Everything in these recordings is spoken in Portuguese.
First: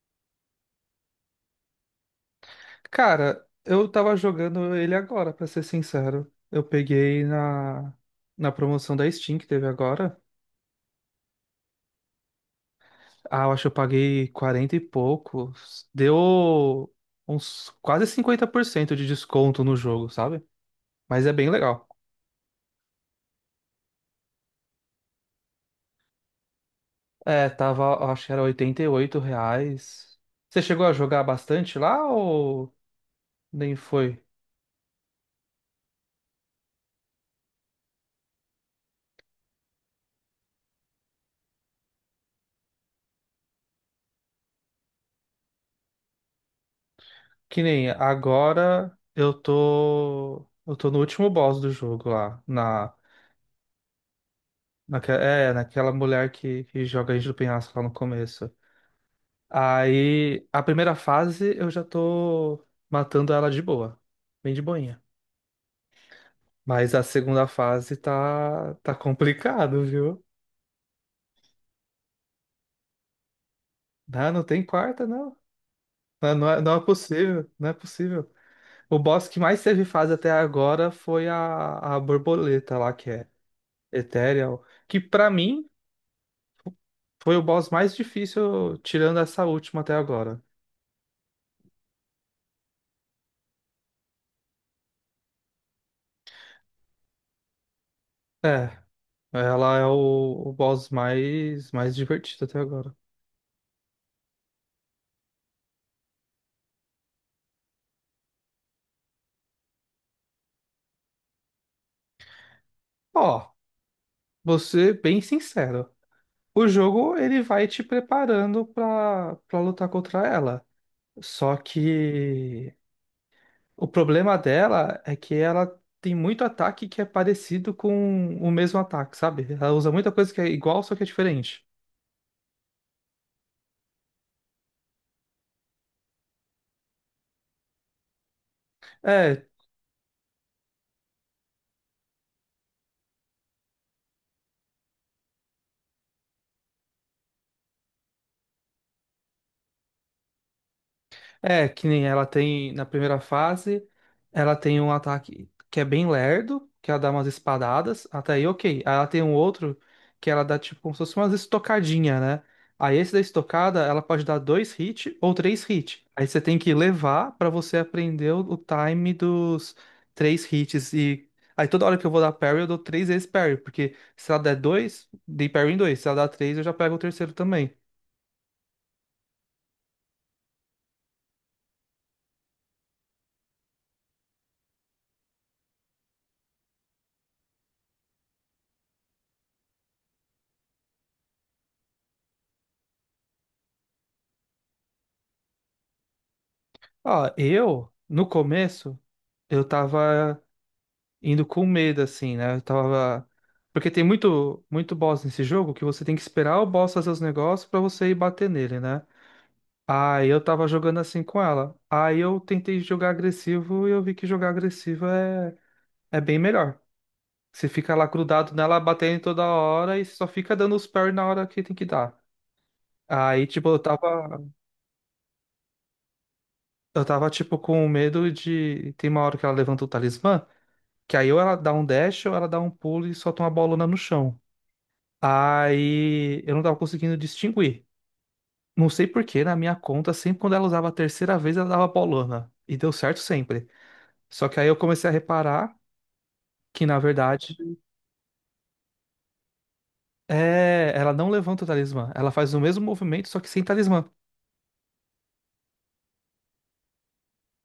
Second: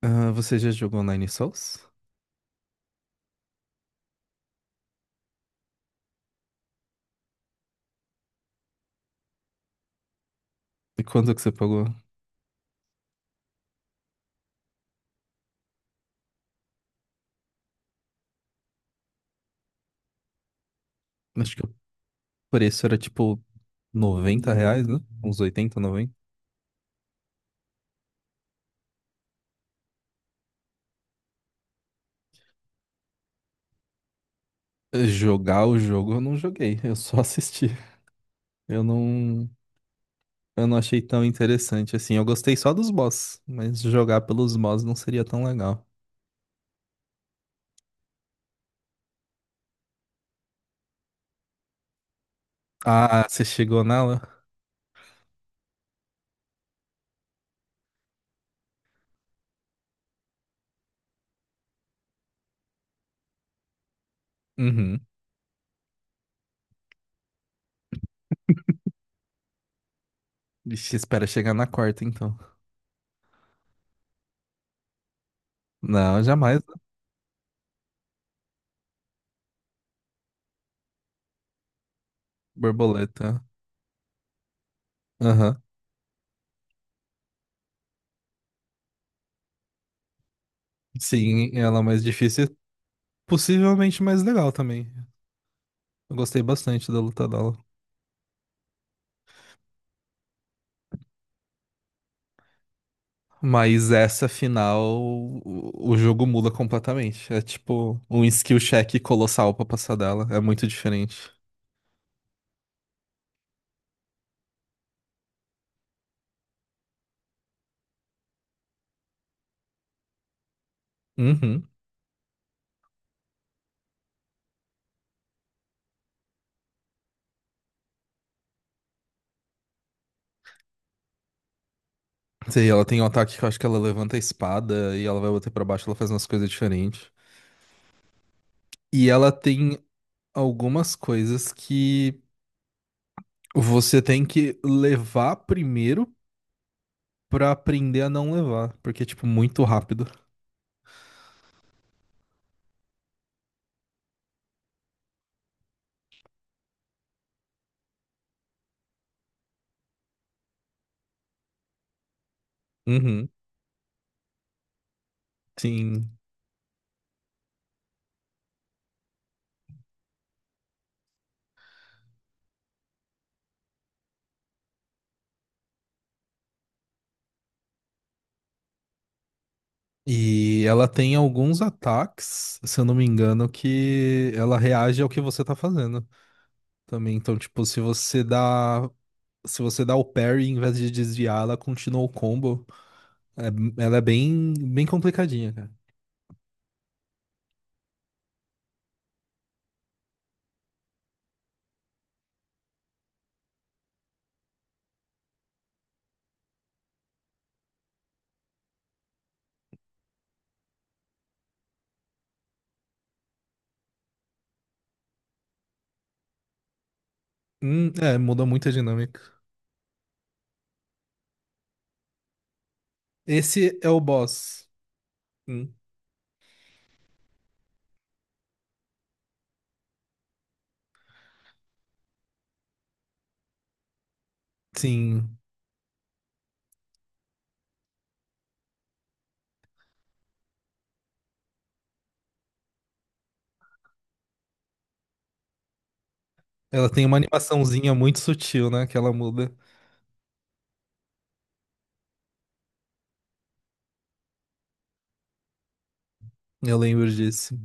Ah, você já jogou Nine Sols? Cara, eu tava jogando ele agora, pra ser sincero. Eu peguei na promoção da Steam que teve agora. E quanto que você pagou? Ah, eu acho que eu paguei 40 e poucos. Deu uns quase 50% de desconto no jogo, sabe? Mas é bem Acho que o legal. preço era tipo R$ 90, né? Uns 80, 90. É, tava, eu acho que era R$ 88. Você chegou a jogar bastante lá ou nem foi? Jogar o jogo eu não joguei, eu só assisti. Eu não, eu não achei tão interessante assim. Eu gostei só dos boss, mas jogar pelos boss não seria tão legal. Que nem agora eu tô. Eu tô no último boss do jogo lá, Ah, você chegou nela? Naquela mulher que joga a gente do penhasco lá no começo. Aí, a primeira fase eu já tô matando ela de boa. Bem de boinha. Uhum. Mas a segunda fase tá complicado, viu? Vixe, espera chegar na quarta então. Não, não tem quarta, não. Não, Não, não jamais, é, né? não é possível, não é possível. O boss que mais teve fase até agora foi a borboleta lá, que é Borboleta. Ethereal. Que pra Aham. mim foi o boss mais difícil, tirando essa última até agora. Sim, ela é mais difícil e possivelmente mais legal também. Eu gostei bastante da luta dela. É, ela é o boss mais divertido até agora. Mas essa final, o jogo muda completamente. É tipo um skill check colossal pra passar dela. É muito diferente. Ó, vou ser bem sincero. O jogo, ele vai te preparando pra lutar contra ela. Só Uhum. que o problema dela é que ela tem muito ataque que é parecido com o mesmo ataque, sabe? Ela usa muita coisa que é igual, só que é diferente. Sei, ela tem um ataque que eu acho que ela levanta a espada e ela vai bater pra baixo, ela faz umas coisas diferentes. E ela É, tem algumas coisas que você tem que levar primeiro pra aprender a não levar, porque é tipo muito rápido. É, que nem ela tem na primeira fase, ela tem um ataque que é bem lerdo, que ela dá umas espadadas, até aí ok. Aí ela tem um outro que ela dá tipo como se fosse umas estocadinha, né? Aí esse da Uhum. estocada, ela pode dar dois hits ou três hits. Sim. Aí você tem que levar pra você aprender o time dos três hits e aí toda hora que eu vou dar parry, eu dou três vezes parry, porque se ela der dois, dei parry em dois, se ela dar três, eu já pego o terceiro também. E ela tem alguns ataques, se eu não me engano, que ela reage ao que você tá fazendo também. Então, tipo, se você dá o parry em vez de desviar, ela continua o combo. Ela é bem, bem complicadinha, cara. Ó, eu no começo eu tava indo com medo, assim, né? Eu tava. Porque tem muito, muito boss nesse jogo que você tem que esperar o boss fazer os negócios pra você ir bater nele, né? Aí eu tava jogando assim com ela. Aí eu tentei jogar agressivo e eu vi que jogar agressivo é bem melhor. Você fica lá Muda grudado muito a nela, dinâmica. batendo toda hora e só fica dando os parry na hora que tem que dar. Aí, tipo, Esse eu é o tava, boss. Hum, eu tava, tipo, com medo de. Tem uma hora que ela levanta o talismã, que aí ou ela dá um dash ou ela dá um pulo e solta uma bolona no chão. sim. Aí eu não tava conseguindo distinguir. Não sei por que, na minha conta, sempre quando ela usava a terceira vez, ela dava paulana. E deu certo sempre. Só que aí eu comecei a reparar que, Ela na tem uma verdade, animaçãozinha muito sutil, né? Que ela muda. Ela não levanta o talismã. Ela faz o mesmo movimento, só que sem talismã. Eu lembro disso.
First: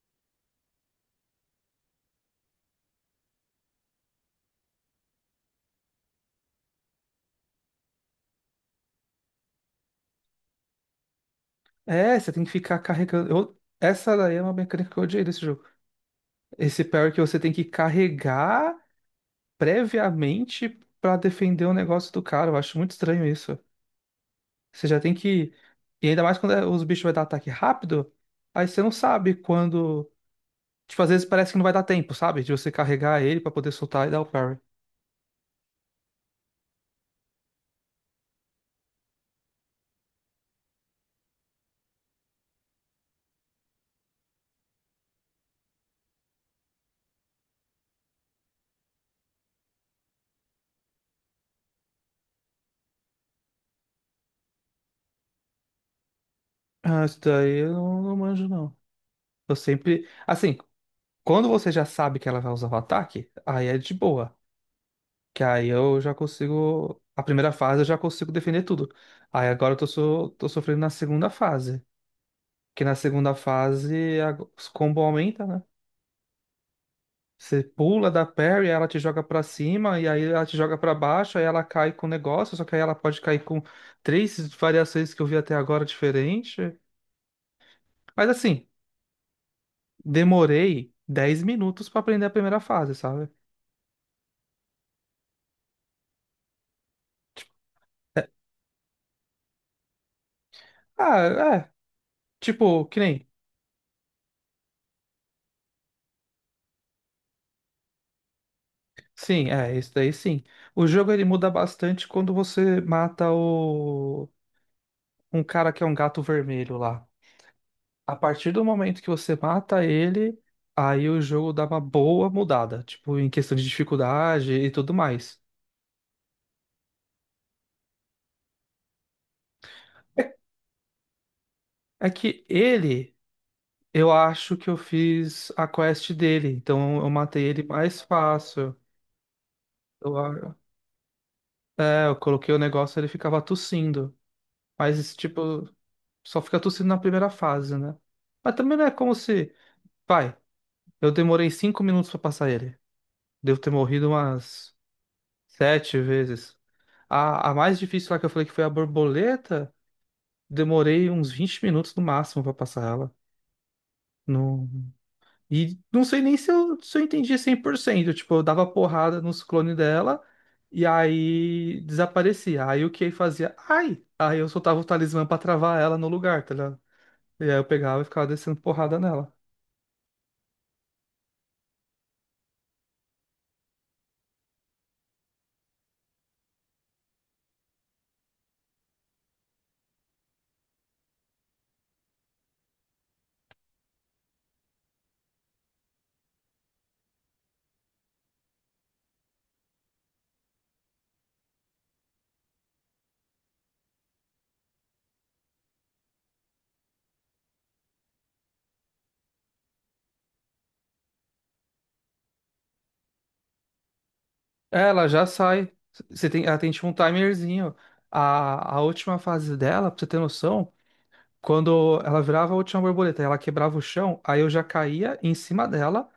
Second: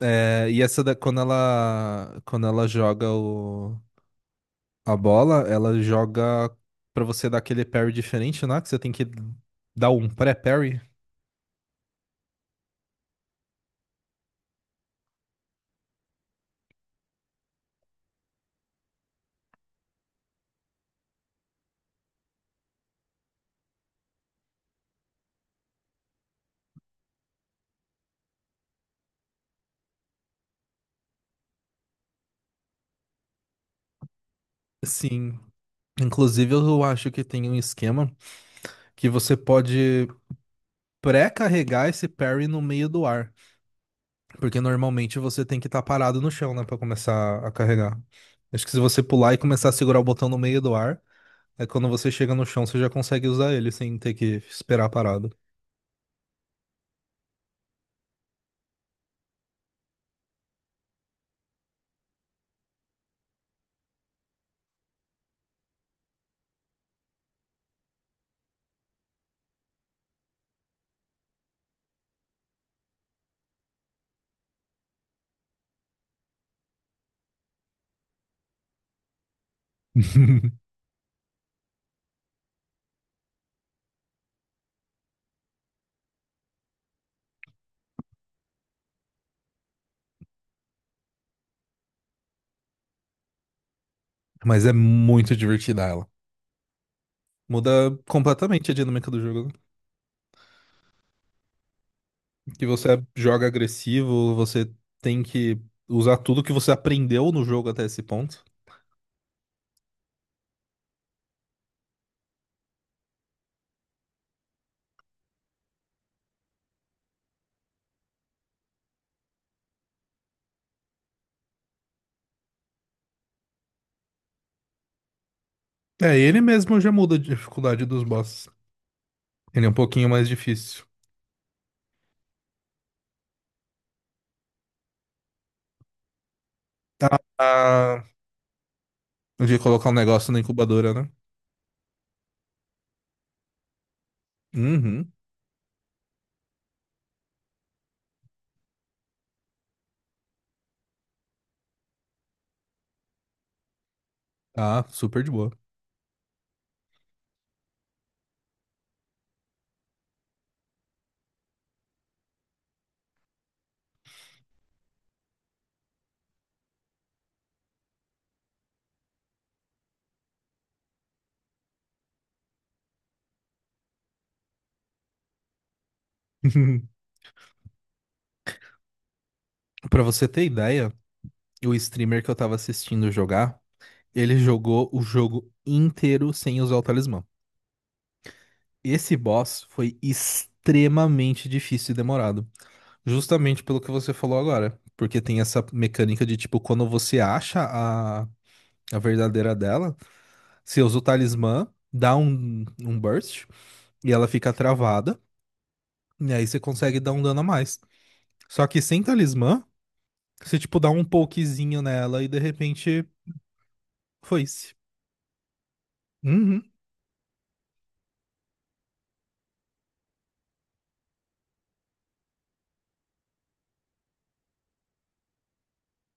É, e essa da, quando ela joga a bola, ela joga pra você dar aquele parry diferente, né? Que você tem que dar um pré-parry. É, você tem que ficar carregando. Essa daí é uma mecânica que eu odiei desse jogo. Esse parry que você tem que carregar previamente pra defender o negócio do cara. Eu acho muito estranho isso. Você já tem que. E ainda mais quando os bichos vai dar ataque rápido, aí você não sabe quando. Tipo, às vezes parece que não vai dar tempo, sabe? De você carregar ele pra poder soltar e dar o parry. Sim. Inclusive, eu acho que tem um esquema que você pode pré-carregar esse parry no meio do ar. Porque normalmente você tem que estar parado no chão, né? Pra começar a carregar. Acho que se você pular e começar a segurar o botão no meio do ar, é quando você chega no chão, você já consegue usar ele sem ter que esperar parado. Ah, isso daí eu não manjo, não. Eu sempre. Assim, quando você já sabe que ela vai usar o ataque, aí é de boa. Que aí eu já consigo. A primeira fase eu já consigo defender tudo. Aí agora tô sofrendo na segunda fase. Que na segunda fase os combos aumentam, né? Você pula da parry, ela te joga pra cima, e aí ela te joga pra baixo, aí ela cai com o negócio, só que aí ela pode cair com três variações que eu vi até agora diferente. Mas assim, demorei 10 minutos pra aprender a primeira fase, sabe? Mas é muito divertida ela. Muda completamente a dinâmica do jogo, né? Ah, é, Que tipo, você que nem. joga agressivo, você tem que usar tudo que você aprendeu no jogo até esse ponto. Sim, é, isso daí sim. O jogo ele muda bastante quando você mata o um cara que é um gato vermelho lá. A partir do momento que você mata ele, aí o jogo dá uma boa mudada, tipo, em questão de dificuldade e tudo mais. É, ele mesmo já muda a dificuldade dos bosses. Ele é um pouquinho É mais difícil. é que ele, eu acho que eu fiz a quest dele, então eu Tá. matei ele mais fácil. De colocar um Eu, negócio na a- incubadora, né? eu coloquei o negócio, ele ficava tossindo. Mas Uhum. esse tipo, só fica tossindo na primeira fase, né? Mas também não é como se. Vai, eu demorei 5 minutos pra passar ele. Devo ter morrido umas Tá, super de boa. sete vezes. A mais difícil lá que eu falei que foi a borboleta, demorei uns 20 minutos no máximo pra passar ela. Não... E não sei nem se eu entendi 100%. Tipo, eu dava porrada nos clones dela e aí desaparecia. Aí o que fazia? Ai! Aí eu soltava o talismã pra travar ela no lugar, tá ligado? E aí eu pegava e ficava descendo porrada nela. Pra você ter ideia, o streamer que eu tava assistindo jogar, ele jogou o jogo inteiro sem usar o talismã. Esse boss foi extremamente difícil e demorado. Justamente pelo que você falou agora. Porque tem essa mecânica de, tipo, quando você acha a verdadeira dela, você usa o talismã, dá um burst e ela fica travada. E aí você consegue dar um dano a mais. Só que sem talismã, você, tipo, dá um pokezinho nela e de repente foi-se. É, ela já sai. Você tem, ela Uhum. tem tipo um timerzinho. A última fase dela, pra você ter noção. Quando ela virava a última borboleta e ela quebrava o chão, aí eu já caía em cima dela.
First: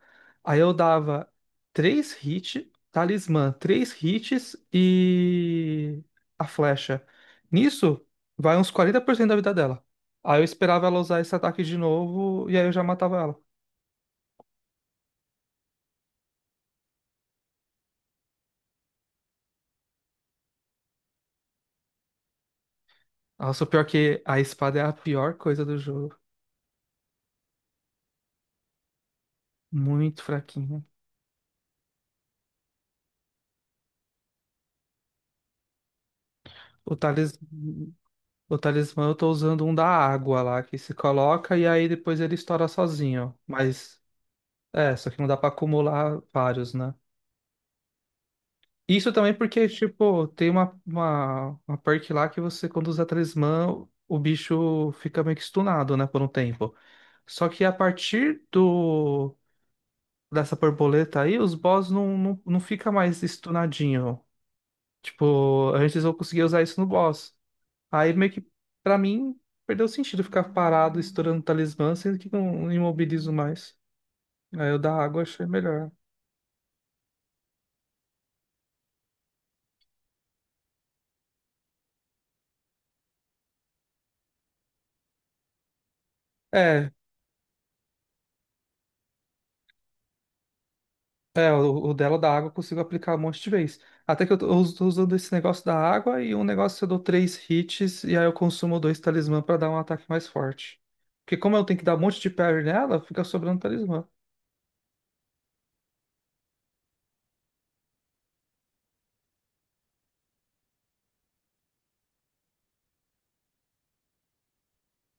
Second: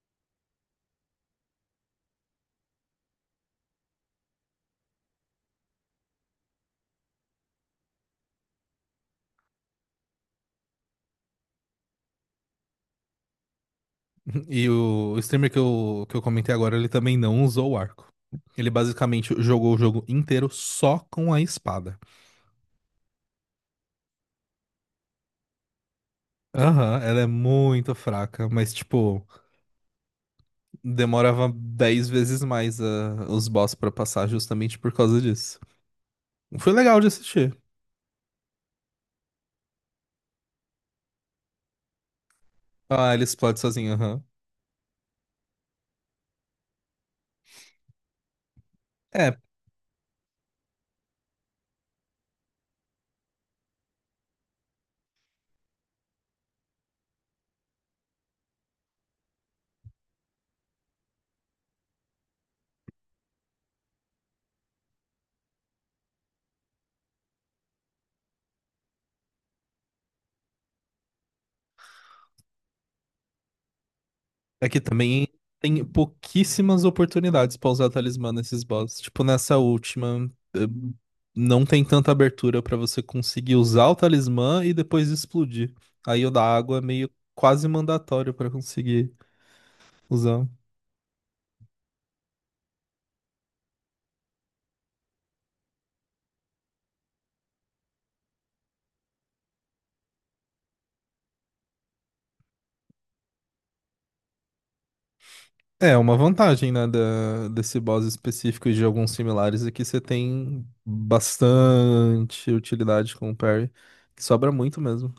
Aí eu dava três hits, talismã, três hits e a flecha. Nisso, vai uns 40% da vida dela. Aí eu esperava ela usar esse ataque de novo e aí eu já matava ela. E o streamer que eu comentei agora, ele também não usou o arco. Ele basicamente jogou o jogo inteiro só com a espada. Nossa, o pior é que a espada é a pior coisa do jogo. Aham, ela é muito fraca, mas, tipo, Muito fraquinha. demorava 10 vezes mais os boss pra passar justamente por causa disso. Foi O legal de talis... assistir. o talismã eu tô usando um da água lá, que se coloca e aí depois ele estoura Ah, ele sozinho. explode sozinho, Mas aham. é, só que não dá pra acumular vários, né? Isso também É, porque, tipo, tem uma perk lá que você, quando usa talismã, o bicho fica meio que stunado, né, por um tempo. Só que a partir do dessa borboleta aí, os boss não, não, não fica mais stunadinho. Tipo, antes eu conseguia usar isso no boss. Aí meio que, pra mim, perdeu o sentido ficar parado estourando talismã, sendo que não imobilizo mais. Aí eu aqui da água também achei tem melhor. pouquíssimas oportunidades pra usar talismã nesses bosses. Tipo, nessa última, não tem tanta abertura pra você conseguir usar o talismã e depois explodir. Aí o da água é É, meio quase mandatório pra conseguir usar. É, o dela da água eu consigo aplicar um monte de vez. Até que eu tô usando esse negócio da água e um negócio eu dou três hits e aí eu consumo dois talismã pra dar um ataque mais forte. Porque como eu tenho que dar um monte de parry nela, fica sobrando talismã. É, é uma vantagem, né, desse boss específico e de alguns similares é que você tem bastante utilidade com o parry, que sobra muito mesmo.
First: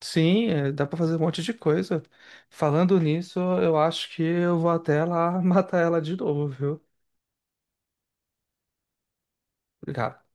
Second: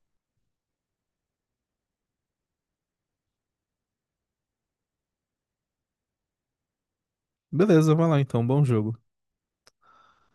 Sim, é, dá pra fazer um monte de coisa. Falando nisso, eu acho que eu vou até lá matar ela de novo, viu? Beleza, vai lá então, bom jogo. Obrigado.